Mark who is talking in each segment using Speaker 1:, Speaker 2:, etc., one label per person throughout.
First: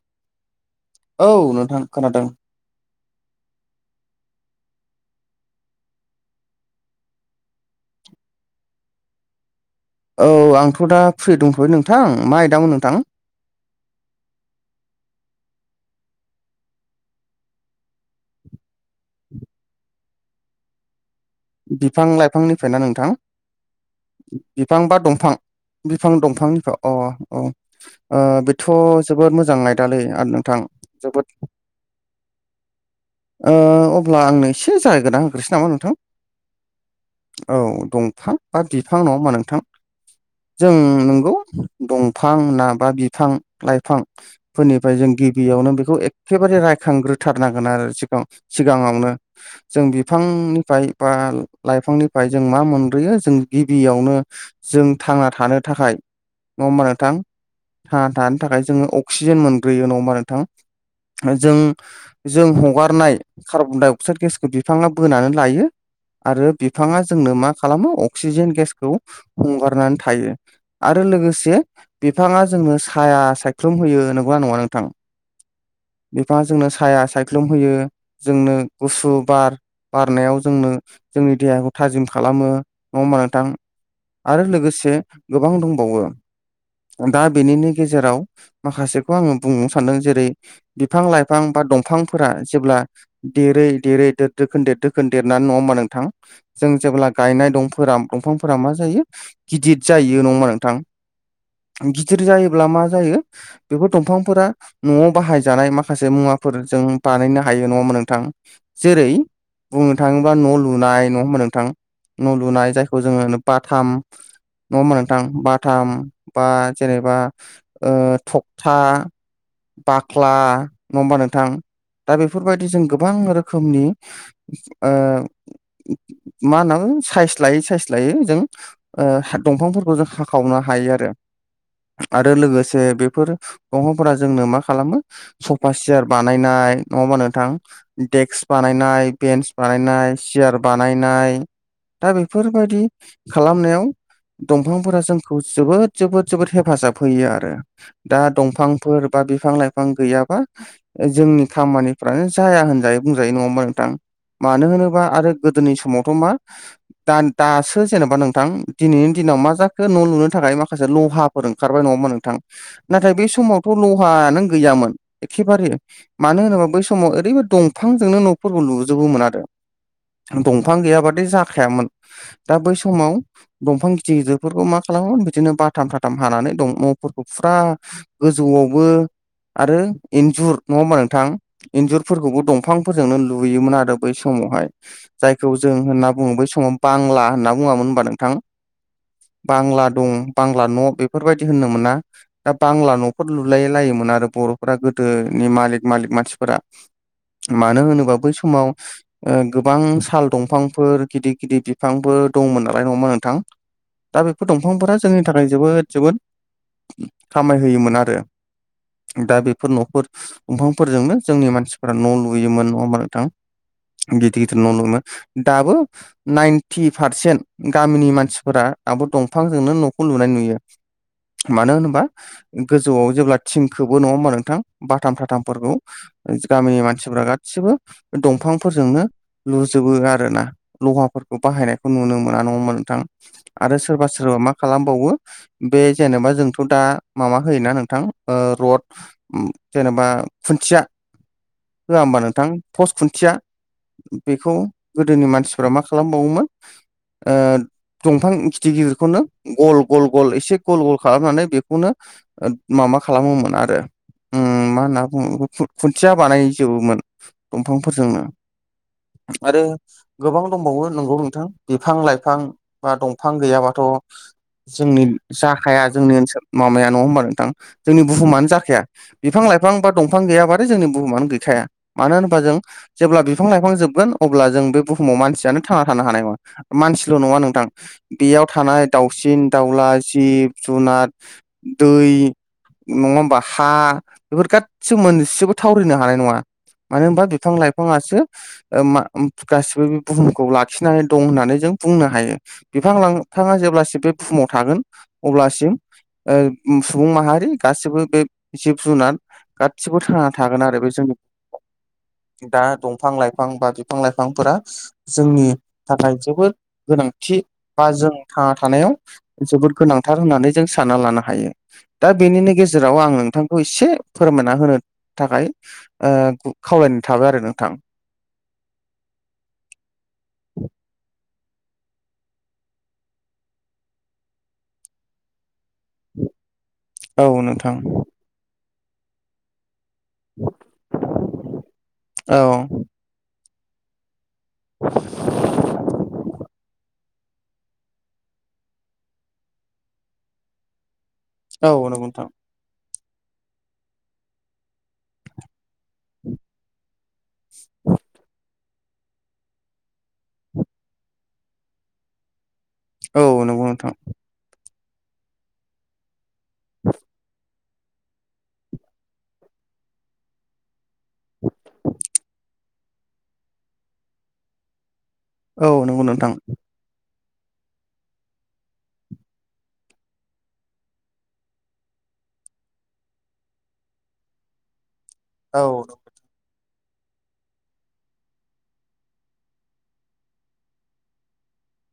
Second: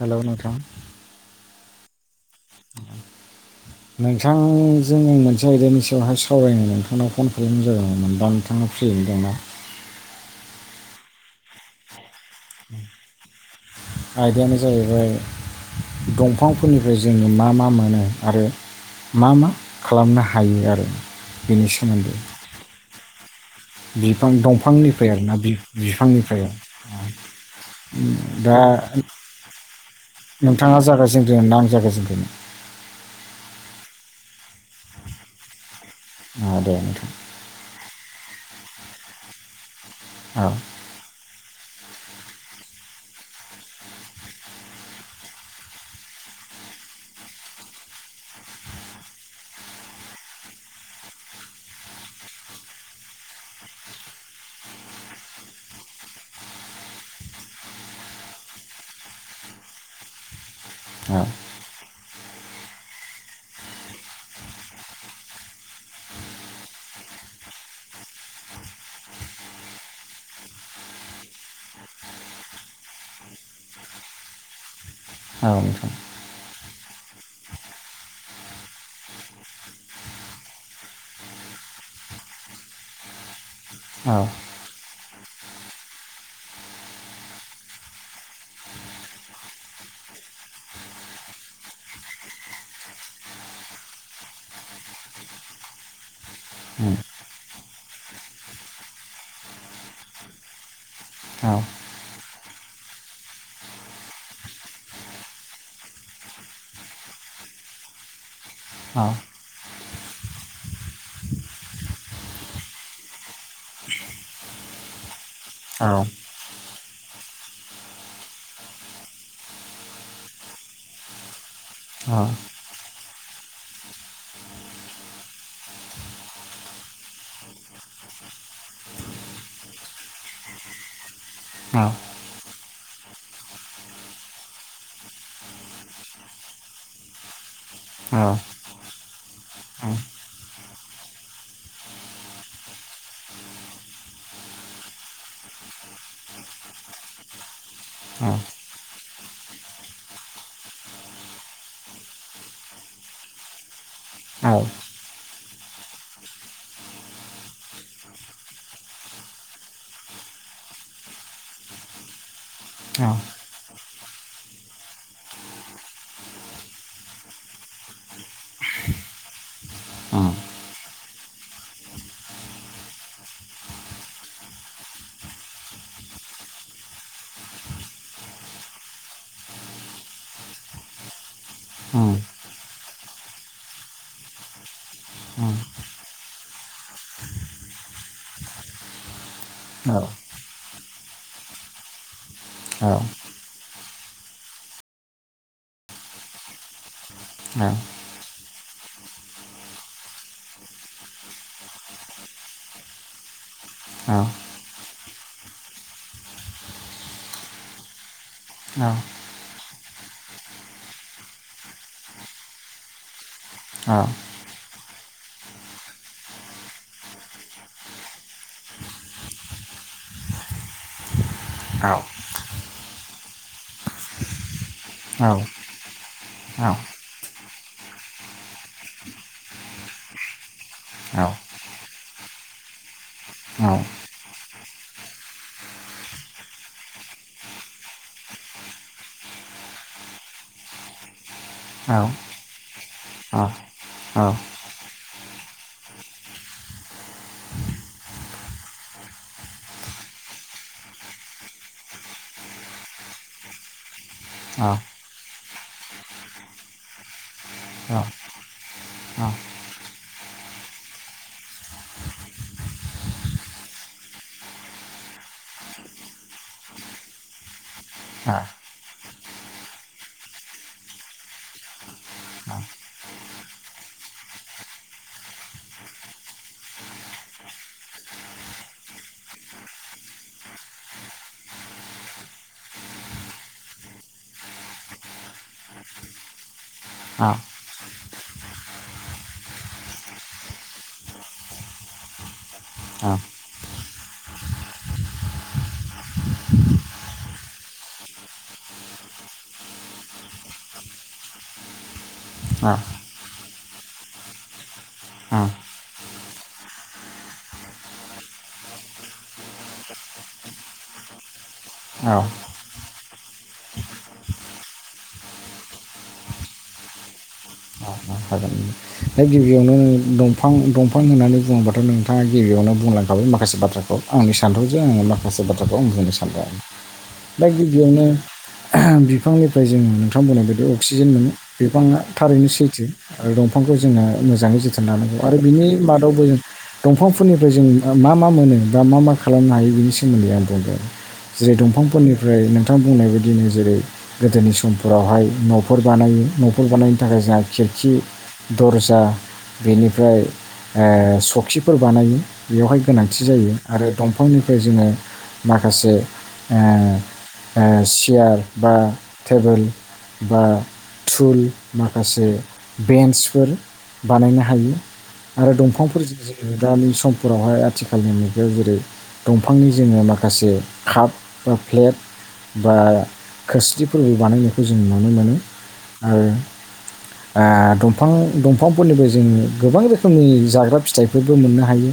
Speaker 1: Hello नोंथां
Speaker 2: औ नोंथां खोनादों
Speaker 1: [unintelligible] नोंथांजों आं मोनसे आयदानि सायावहाय सावरायनो नोंथांनाव फन खालामनाय [unintelligible] [unintelligible] [inaudible]
Speaker 2: औ आंथ' दा फ्रि दंथ'बाय नोंथां मा आइदामोन नोंथां
Speaker 1: आयदायानो जाहैबाय दंफांफोरनिफ्राय जोङो मा मा मोनो आरो मा मा खालामनो हायो आरो बेनि सोमोन्दै
Speaker 2: बिफां लाइफांनिफ्रायना नोंथां
Speaker 1: [inaudible]
Speaker 2: बिफां बा
Speaker 1: दंफांनिफ्राय
Speaker 2: दंफां
Speaker 1: आरोना
Speaker 2: बिफां
Speaker 1: बिफांनिफ्राय
Speaker 2: दंफां [unintelligible] अ औ
Speaker 1: दा
Speaker 2: बेथ' जोबोद मोजां नायदालै आरो नोंथां
Speaker 1: नोंथाङा
Speaker 2: जोबोद
Speaker 1: जागायजेनग्रोनो ना आं जागायजेनग्रोनो
Speaker 2: ओ अब्ला आंनो एसे जागायग्रोना होग्रोसै नामा नोंथां
Speaker 1: दे दे [unintelligible]
Speaker 2: औ दंफां बा बिफां नङा होमा नोंथां
Speaker 1: औ
Speaker 2: जों नंगौ दंफां ना बा बिफां लाइफां फोरनिफ्राय जों गिबियावनो बेखौ एखेबारे रायखांग्रोथारनांगोन आरो सिगां सिगाङावनो जों बिफांनिफ्राय बा लाइफांनिफ्राय जों मा मोनब्रोयो जों गिबियावनो जों थांना थानो थाखाय नङा होमबा नोंथां थांना थानो थाखाय जोङो अक्सिजेन मोनग्रोयो नङा हबा
Speaker 1: औ
Speaker 2: नोंथां जों जों हगारनाय कार्बनडाइ अक्साइड गेसखौ बिफाङा बोनानै लायो आरो बिफाङा जोंनो मा खालामो अक्सिजेन गेसखौ हगारनानै थायो आरो लोगोसे बिफाङा जोंनो साया सायख्लुम होयो नोंगोना नङा नोंथां
Speaker 1: औ नोंथां
Speaker 2: बिफाङा जोंनो साया सायख्लुम होयो जोंनो गुसु बार बारनायाव जोंनो जोंनि देहाखौ थाजिम खालामो नङा होमबा नोंथां
Speaker 1: औ
Speaker 2: आरो लोगोसे गोबां दंबावो दा बेनिनि गेजेराव माखासेखौ आङो बुंनो सानदों जेरै बिफां लाइफां बा दंफांफोरा जेब्ला देरै देरै देर दोखोन देर दोखोन देरना नङास होनबा नों नोंथां जों
Speaker 1: उम
Speaker 2: जेब्ला गायनाय दंफोरा दंफांफोरा मा जायो गिदिर जायो नङा नोंथां
Speaker 1: औ
Speaker 2: गिदिर जायोब्ला मा जायो बेफोर दंफांफोरा न'आव बाहायजानाय माखासे मुवाफोरजों बानायनो हायो नङामोन नोंथां
Speaker 1: औ
Speaker 2: जेरै बुंनो थाङोबा न' लुनाय न' होना नोंथां न' लुनाय जायखौ जोङो बाथाम नङा मोन नोंथां
Speaker 1: औ
Speaker 2: बाथाम बा जेनेबा थखथा बाख्ला नङा होमबा नोंथां
Speaker 1: औ
Speaker 2: दा बेफोरबायदि जों गोबां रोखोमनि ओ मा होनना साइस लायै साइस लायै जों दंफांफोरखौ जों हाखावनो हायो आरो
Speaker 1: औ
Speaker 2: आरो लोगोसे बेफोर दंफांफोरा जोंनो मा खालामो सफा सियार बानायनाय नङाबा नोंथां
Speaker 1: औ
Speaker 2: देक्स बानायनाय बेन्स बानायनाय सियार बानायनाय दा बेफोरबायदि खालामनायाव दंफांफोरा जोंखौ जोबोद जोबोद जोबोद हेफाजाब होयो आरो दा दंफांफोर बा बिफां लाइफां गैयाबा जोंनि खामानिफ्रानो जाया होनजायो बुंजायो नङा होमबा नोंथां
Speaker 1: औ
Speaker 2: मानो होनोब्ला आरो गोदोनि समावथ' मा दा दासो जेन'बा नोंथां दिनैनि दिनाव मा जाखो न' लुनो थाखाय माखासे लहा फोर ओंखारबाय नङामोन नोंथां
Speaker 1: औ
Speaker 2: नाथाय बे समावथ' लहानो गैयामोन एखेबारे मानो होनोबा बै समाव ओरैब दंफांजोंनो न'फोरखौ लुजोबोमोन आरो
Speaker 1: उम
Speaker 2: दंफां गैयाबादि जाखायामोन दा बै समाव दंफां गिदिर गिदिरफोरखौ मा खालामोमोन बिदिनो बाथाम थाथाम हानानै न'फोरखौ फुरा गोजौआवबो आरो इन्जुर नङा होमबा नोंथां
Speaker 1: हागोन
Speaker 2: इन्जुरफोरखौबो दंफांफोरजोंनो लुयोमोन आरो बैस समावहाय जायखौ जों होनना बुङो बै समाव बांला होनना बुङामोन होनबा नोंथां बांला दं बांला न' बेफोरबायदि होननो मोना दा बांला न'फोर लुलाय लायोमोन आरो बर'फोरा गोदोनि मालिक मालिक मानसिफोरा
Speaker 1: दा
Speaker 2: मानो होनोबा बै समाव गोबां साल दंफांफोर गिदिर गिदिर बिफांफोर दंमोन नालाय नङा होमबा नोंथां दा बेफोर दंफांफोरा जोंनि थाखाय जोबोद जोबोद खामाय होयोमोन आरो
Speaker 1: औ
Speaker 2: दा बेफोर न'फोर दंफांफोरजोंनो जोंनि मानसिफोरा न' लुयोमोन नङा होनबा नोंथां गिदिर गिदिर न' लुोयोमोन दाबो नाइनटि पारसेन्ट गामिनि मानसिफोरा आो दंफांजोंनो न'खौ लुनाय नुयो
Speaker 1: [inaudible]
Speaker 2: मानो होनोबा गोजौआव जेब्ला थिंखोबो नङा होमबा नोंथां बाथाम फाथामफोरखौ गामिनि मानसिफोरा गासिबो दंफां फोरजोंनो लुजोबो आरो ना लहाफोरखौ बाहायनायखौ नुनो मोना नङा होनबा नोंथां आरो सोरबा सोरबा मा खालामबावो बे जेनेबा जोंथ' दा माबा होयोना नोंथां रड जेनेबा खुन्थिया होआ होमबा नोंथां पस्ट खुन्थिया बेखौ गोदोनि मानसिफोरा मा खालामबावोमोन दंफां गिथिर गिदिरखौनो गल गल गल एसे गल गल खालामनानै बेखौनो माबा खालामोमोन आरो मा होनना बुङो बेखौ खुन खुन्थिया बानायजोबोमोन दंफांफोरजोंनो आरो गोबां दंबावो नंगौ नोंथां बिफां लाइफां बा दंफां गैयाबाथ' जोंनि जाखाया जोंनि ओनसोल माबाया नङा होनोमबा नोंथां जोंनि बुहुमानो जाखाया बिफां लाइफां बा दंफां गैयाबाथाय जोंनि बुहुमानो गैखाया मानो होनोबा जों जेब्ला बिफां लाइफां जोबगोन अब्ला जों बे बुहुमाव मानसियानो थांना थानो हानाय नङा मानसिल' नङा नोंथां बेयाव थानाय दाउसिन दाउला जिब जुनार दै नङा होमबा हा बेफोर गाससिबो मोनसेबो थावरिनो हानाय नङा मानो होनबा बिफां लाइफाङासो ओ मा गासिबो बे बुहुमखौ लाखिनानै दं होननानै जों बुंनो हायो बिफां लाांफाङा जेब्लासिम बे बुहुमाव थागोन अब्लासिम ओ सुबुं माहारि गासिबो बे जिब जुनार गासिबो थांना थागोन आरो बे जोंनि दा दंफां लाइफां बा बिफां लाइफांफोरा जोंनि थाखाय जोबोद गोनांथि बा जों थांना थानायाव जोबोद गोनांथार होननानै जों सानना लानो हायो दा बेनिनो गेजेराव गेजेराव आं नोंथांखौ एसे फोरमायना होनो थाखाय खावलायनो थाबाय आरो नोंथां
Speaker 1: हागोन दा गिबियावनो दंफां दंफां होननानै बुङोबाथ' नोंथाङा गिबियावनो बुंलांखाबाय माखासे बाथ्राखौ आंनि सान्थौजों आङो माखासे बाथ्राखौ आ बुंनो सानबाय
Speaker 2: औ
Speaker 1: दा
Speaker 2: नोंथां
Speaker 1: गिबियावनो बिफांनिफ्राय जोंङो नुनो नोंथां बुंनायबादि अक्सिजेन मोनो बिफाङा
Speaker 2: औ
Speaker 1: थारैनो सैथो आरो दंफांखौ जोंना मोजाङै जोथोन लानांगौ आरो बिनि मादावबो जों दंफांफोरनिफ्राय जों मा मा मोनो बा मा मा खालामनो हायो बिनि सोमोन्दै आं बुंदों जेरै दंफांफोरनिफ्राय नों नोंथां बुंनाय बायदिनो जेरै गोदोनि समफोरावहाय न'फोर बानायो न'फोर बानायनो थाखाय जोंहा खि खि दर्जा बेनिफ्राय सखिफोर बानायो बेवहाय गोनांथि
Speaker 2: औ
Speaker 1: जायो
Speaker 2: नंगौ
Speaker 1: आरो
Speaker 2: नोंथां
Speaker 1: दंफांनिफ्राय जोङो माखासे
Speaker 2: ब [inaudible]
Speaker 1: सियार बा टेबोल बा थुल माखासे बेन्सफोर बानायनो हायो आरो
Speaker 2: औ नंगौ
Speaker 1: दंफांफोरजों
Speaker 2: नोंथां
Speaker 1: जो दानि सम फोरावहाय आथिखालनि मुगायाव जेरै दंफांनि जोङो माखासे काप बा प्लेट बा खोरस्लिफोरबो बानायनायखौ जों नुनो मोनो
Speaker 2: औ
Speaker 1: आरो दंफां दंफांफोरनिबो जों गोबां रोखोमनि जाग्रा फिथाइफोरबो मोननो हायो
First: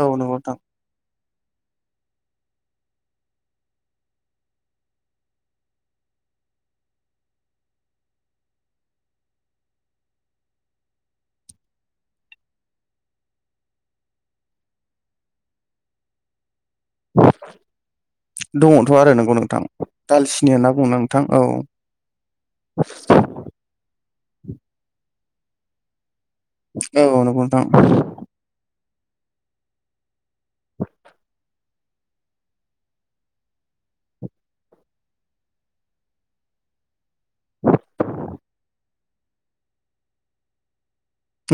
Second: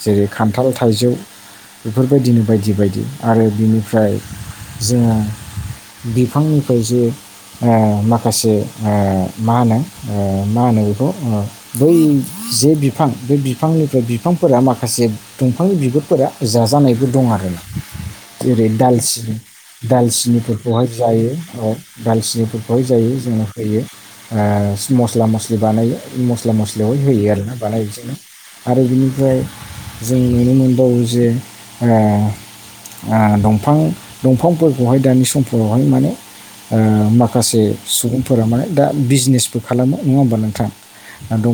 Speaker 2: औ
Speaker 1: जेरै
Speaker 2: नंगौ नोंथां
Speaker 1: खान्थाल थाइजौ बेफोरबायदिनो बायदि बायदि आरो बिनिफ्राय जोङो बिफांनिफ्राय जे माखासे ओ मा होनो मा होनो बेखौ बै जे बिफां बे बिफांनिफ्राय बिफांफोरा माखासे दंफांनि बिगुरफोरा जाजानायबो दं आर ना जेरै
Speaker 2: दङथ' आरो
Speaker 1: दालसिन
Speaker 2: नंगौ नोंथां दालसिनि होनना
Speaker 1: दालसिनिफोरखौहाय
Speaker 2: बुङो नोंथां
Speaker 1: जायो औ दालसिनिफोरखौहाय जायो जोङो होयो मस्ला मस्लि बानायो मस्ला मस्लियावहाय
Speaker 2: औ
Speaker 1: होयो
Speaker 2: नंगौ
Speaker 1: आर ना
Speaker 2: नोंथां
Speaker 1: बानायोजोंनो आरो बिनिफ्राय जों नुनो मोनबावो जे दंफां दंफांफोरखौहाय दानि समफोरावहाय माने माखासे माखासे सुबुंफोरा माने दा बिजनेसबो खालामो नङा होमबा नोंथां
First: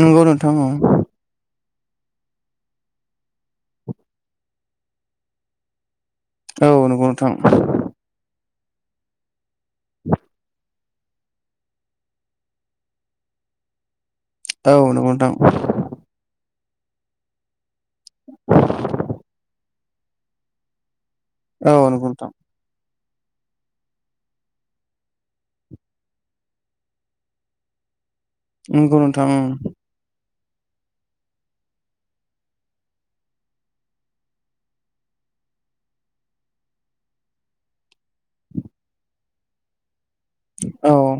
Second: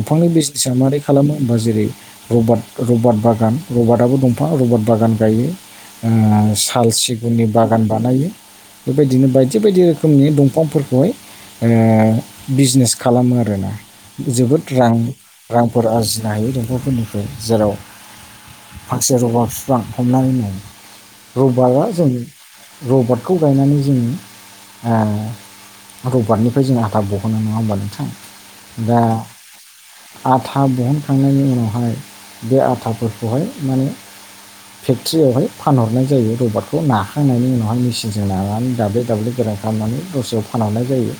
Speaker 2: नंगौ नोंथां औ
Speaker 1: बिजनेसा मारै खालामो होमबा जेरै रब रबट बागान रबारटआबो दंफा रबट बागान गायो
Speaker 2: औ
Speaker 1: साल
Speaker 2: नंगौ
Speaker 1: सिगुननि
Speaker 2: नोंथां
Speaker 1: बागान बानायो बेबायदिनो बायदि बायदि रोखोमनि दंफांफोरखौहाय बिजनेस खालामो आरोना जोबोद
Speaker 2: औ
Speaker 1: रां
Speaker 2: नंगौ नोंथां
Speaker 1: रां फोर आरजिनो हायो दडखरफोरनिफ्राय जेराव फाखसे रबा बिफां हमनानै मावो
Speaker 2: औ
Speaker 1: रबाया
Speaker 2: नंगौ
Speaker 1: जों
Speaker 2: नोंथां
Speaker 1: रबारटखौ गायनानै जों रबारटनि बे जों हाथा बहननो नङा होमब नोंथां
Speaker 2: नंगौ
Speaker 1: दा
Speaker 2: नोंथां
Speaker 1: आथा दिहनखांनायनि उनावहाय बे आथाफोरखौहाय माने फेक्ट्रियावहाय फानहरनाय जायो रबारखौ नाखांनायनि उनावहाय मेसिनजों लानानै दाब्ले दाब्ले गोरान खालामनानै दस्रायाव फानहरनाय जायो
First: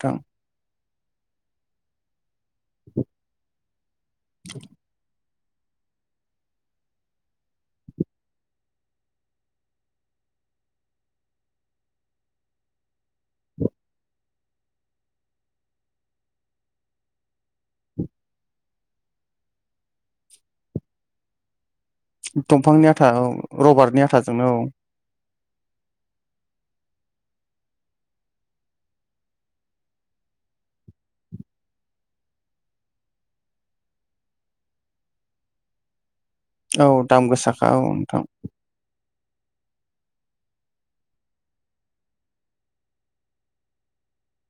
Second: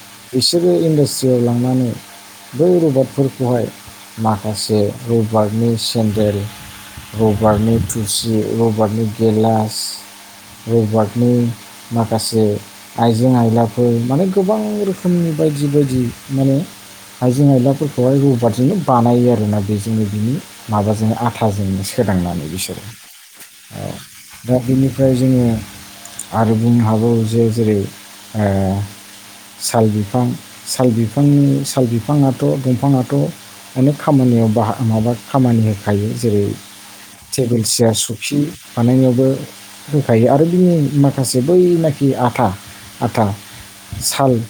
Speaker 2: थ
Speaker 1: बिसोरो इन्डास्ट्रियाव लांनानै बै रबादफोरखौहाय माखासे रबार्टनि सेन्देल रबार्टनि थुसि रबारटनि गेलास रबार्कनि माखासे आइजें आइलाफोर माने गोबां रोखोमनि बायदि बायदि माने आइजें आइलाफोरखौहाय रबारजोंनो बानायो आरोना बेजोंनो बिनि माबाजोंनो आथाजोंनो सोदांनानै बिसोरो
Speaker 2: दंफांनि आथा औ रबारटनि आथाजोंनो
Speaker 1: दा बेनि ओमफ्राय जोङो आरो बुंनो हागौ जे जेरै साल बिफां साल बिफांनि साल बिफाङाथ' दंफाङाथ' अनेख खामानियाव बाह माबा खामानि होखायो जेरै
Speaker 2: औ दाम
Speaker 1: टेबोल
Speaker 2: गोसाखा औ
Speaker 1: सियार
Speaker 2: नोंथां
Speaker 1: सफि बानायनायावबो होखायो आरो बिनि माखासे बैनाखि आथा आथा साल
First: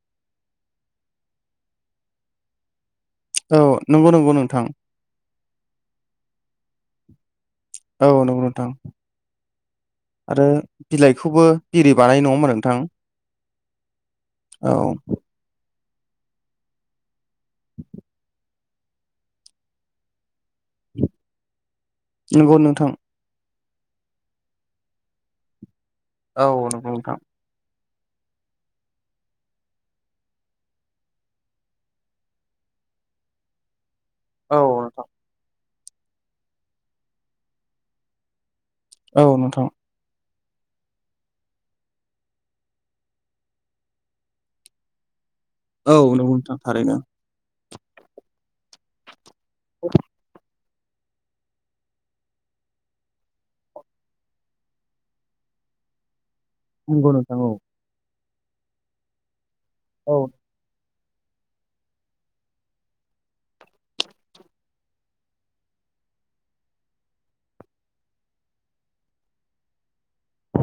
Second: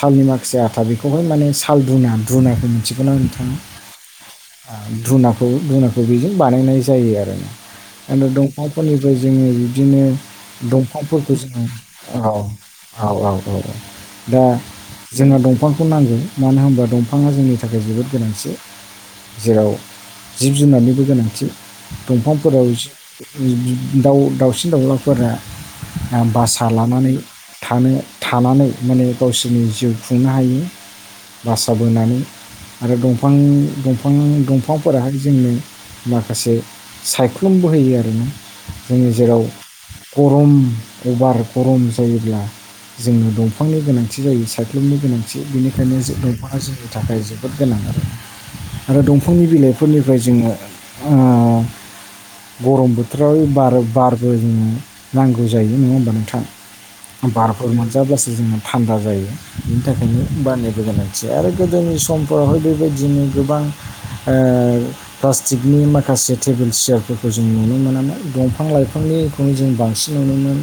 Speaker 1: सालनि माखासे आथा बेखौहाय माने साल रुना रुनानायखौ मिथिगौोन आं होन
Speaker 2: औ नंगौ नंगौ नोंथां
Speaker 1: धुनाखौ धुनाखौ बेजों बानायनाय जायो आरो ना
Speaker 2: औ
Speaker 1: आरो
Speaker 2: नंगौ नोंथां
Speaker 1: दंफांफोरनिफ्राय जोङो बिदिनो
Speaker 2: आरो
Speaker 1: दंफांफोरखौ
Speaker 2: बिलाइखौबो
Speaker 1: जो
Speaker 2: बिरि
Speaker 1: औ
Speaker 2: बानायो नङा होमबा नोंथां
Speaker 1: औ औ औ औ दा
Speaker 2: औ
Speaker 1: जोंना दंफांखौ नांगौ मानो होनबा दफां बिफाङा जोंनि थाखाय जोबोद गोनांथि जेराव जिब जुनारनिबो गोनांथि
Speaker 2: नंगौ
Speaker 1: दंफांफोराव
Speaker 2: नोंथां
Speaker 1: बिदि दउ दाउसिन दाउलाफोरा
Speaker 2: औ
Speaker 1: भासासा
Speaker 2: नंगौ
Speaker 1: लानानै
Speaker 2: नोंथां
Speaker 1: थानो थानानै माने गावसोरनि जिउ खुंनो हायो बास बोनानै आरो दंफांफ दफां
Speaker 2: औ
Speaker 1: दंफांफोराह
Speaker 2: नोंथां
Speaker 1: जोंनो माखासे सायख्लुमबो होयो आरो ना जोंनि
Speaker 2: औ
Speaker 1: जेराव
Speaker 2: नोंथां
Speaker 1: गरम अभार गरम जायोब्ला जोंनो दंफांनि गोनांथि जायो सायख्लुमनि गोनांथि
Speaker 2: औ
Speaker 1: बेनिखायनो
Speaker 2: नंगौ नोंथां
Speaker 1: दंफाङा जोंनि
Speaker 2: थारैनो
Speaker 1: थाखाय जों जोबोद गोनां आरो आरो दंफांनि बिलाइफोरनिफ्राय जोङो गरम बोथोराव बार बारबो जोङो नांगौ जायो नङा होमबा नोंथां
Speaker 2: नंगौ नोंथां औ
Speaker 1: बोरमा जाब्लासो जोङो थान्दा जायो बिनि
Speaker 2: औ
Speaker 1: थाखायनो बानायबो जानाय आरो गोदोनि समफोरावहाय बेबायदिनो गोबां ओ प्लास्टिकनि माखासे टेबोल सियारफोरखौ जों नुनो मोनामोन दंफां लाइफांनि खौनो जों बांसिन नुनोमोनोमोन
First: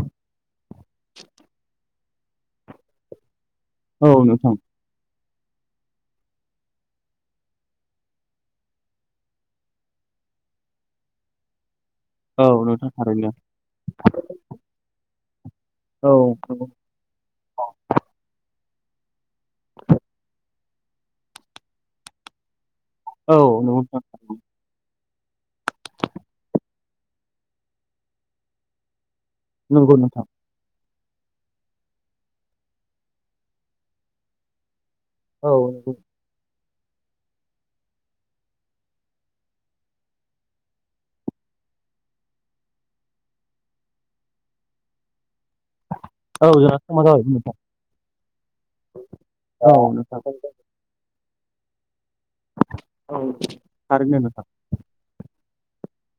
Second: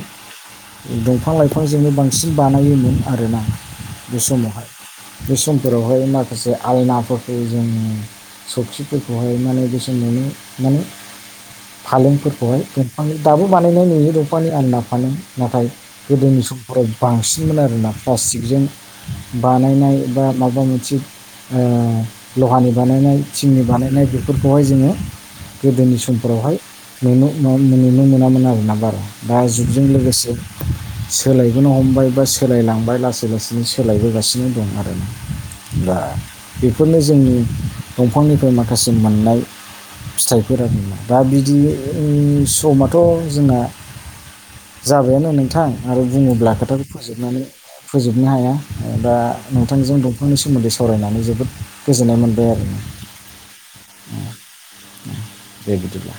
Speaker 1: दंफां लाइफां जोङो बांसिन बानायोमोन आरोना बे
Speaker 2: औ नोंथां
Speaker 1: समावहाय । बे समफोरावहाय माखासे आलनाफोरखौ जोङो सखिफोरखौहाय माने बेसेनानै माने
Speaker 2: औ
Speaker 1: फालेंफोरखौहाय
Speaker 2: नोंथां
Speaker 1: दंफानि
Speaker 2: थारैनो
Speaker 1: दाबो बानायनाय नुयो दंफानि आलना फालें नाथाय
Speaker 2: औ
Speaker 1: गोदोनि
Speaker 2: नंगौ
Speaker 1: समफोराव बांसिनमोन आरोना प्लास्टिकजों बानायनाय बा माबा मोनसे ओ लहानि बानायनाय
Speaker 2: औ
Speaker 1: थिंनि
Speaker 2: नंगौ नोंथां
Speaker 1: बानायनाय बेफोरखौहाय जोङो गोदोनि समफोरावहाय नुनो मोनामोन आरोना बारा दा जुगजों
Speaker 2: नंगौ नोंथां
Speaker 1: लोगोसे सोलायबोनो हमबाय बा सोलायलांबाय लासै लासैनो सोलायबोगासिनो दं आरो ना
Speaker 2: औ
Speaker 1: ।
Speaker 2: नंगौ
Speaker 1: दा बेफोरनो जोंनि दंफांनिफ्राय माखासे मोननाय फिथाइफोर आरो ना दा बिदि समथ' जोंना जाबायानो नोंथां । आरो बुङोब्ला
Speaker 2: औ जोंना
Speaker 1: खोथाखौ
Speaker 2: समा जाबायमोन
Speaker 1: फोजोबनानै
Speaker 2: नोंथां
Speaker 1: फोजोबनो हाया दा
Speaker 2: औ
Speaker 1: नोंथांजों
Speaker 2: नोंथां
Speaker 1: दंफांनि सोमोन्दै सवरायनानै जोबोद गोजोननाय मोनदों ।
Speaker 2: औ थारैनो नोथां
Speaker 1: दे बिदिब्ला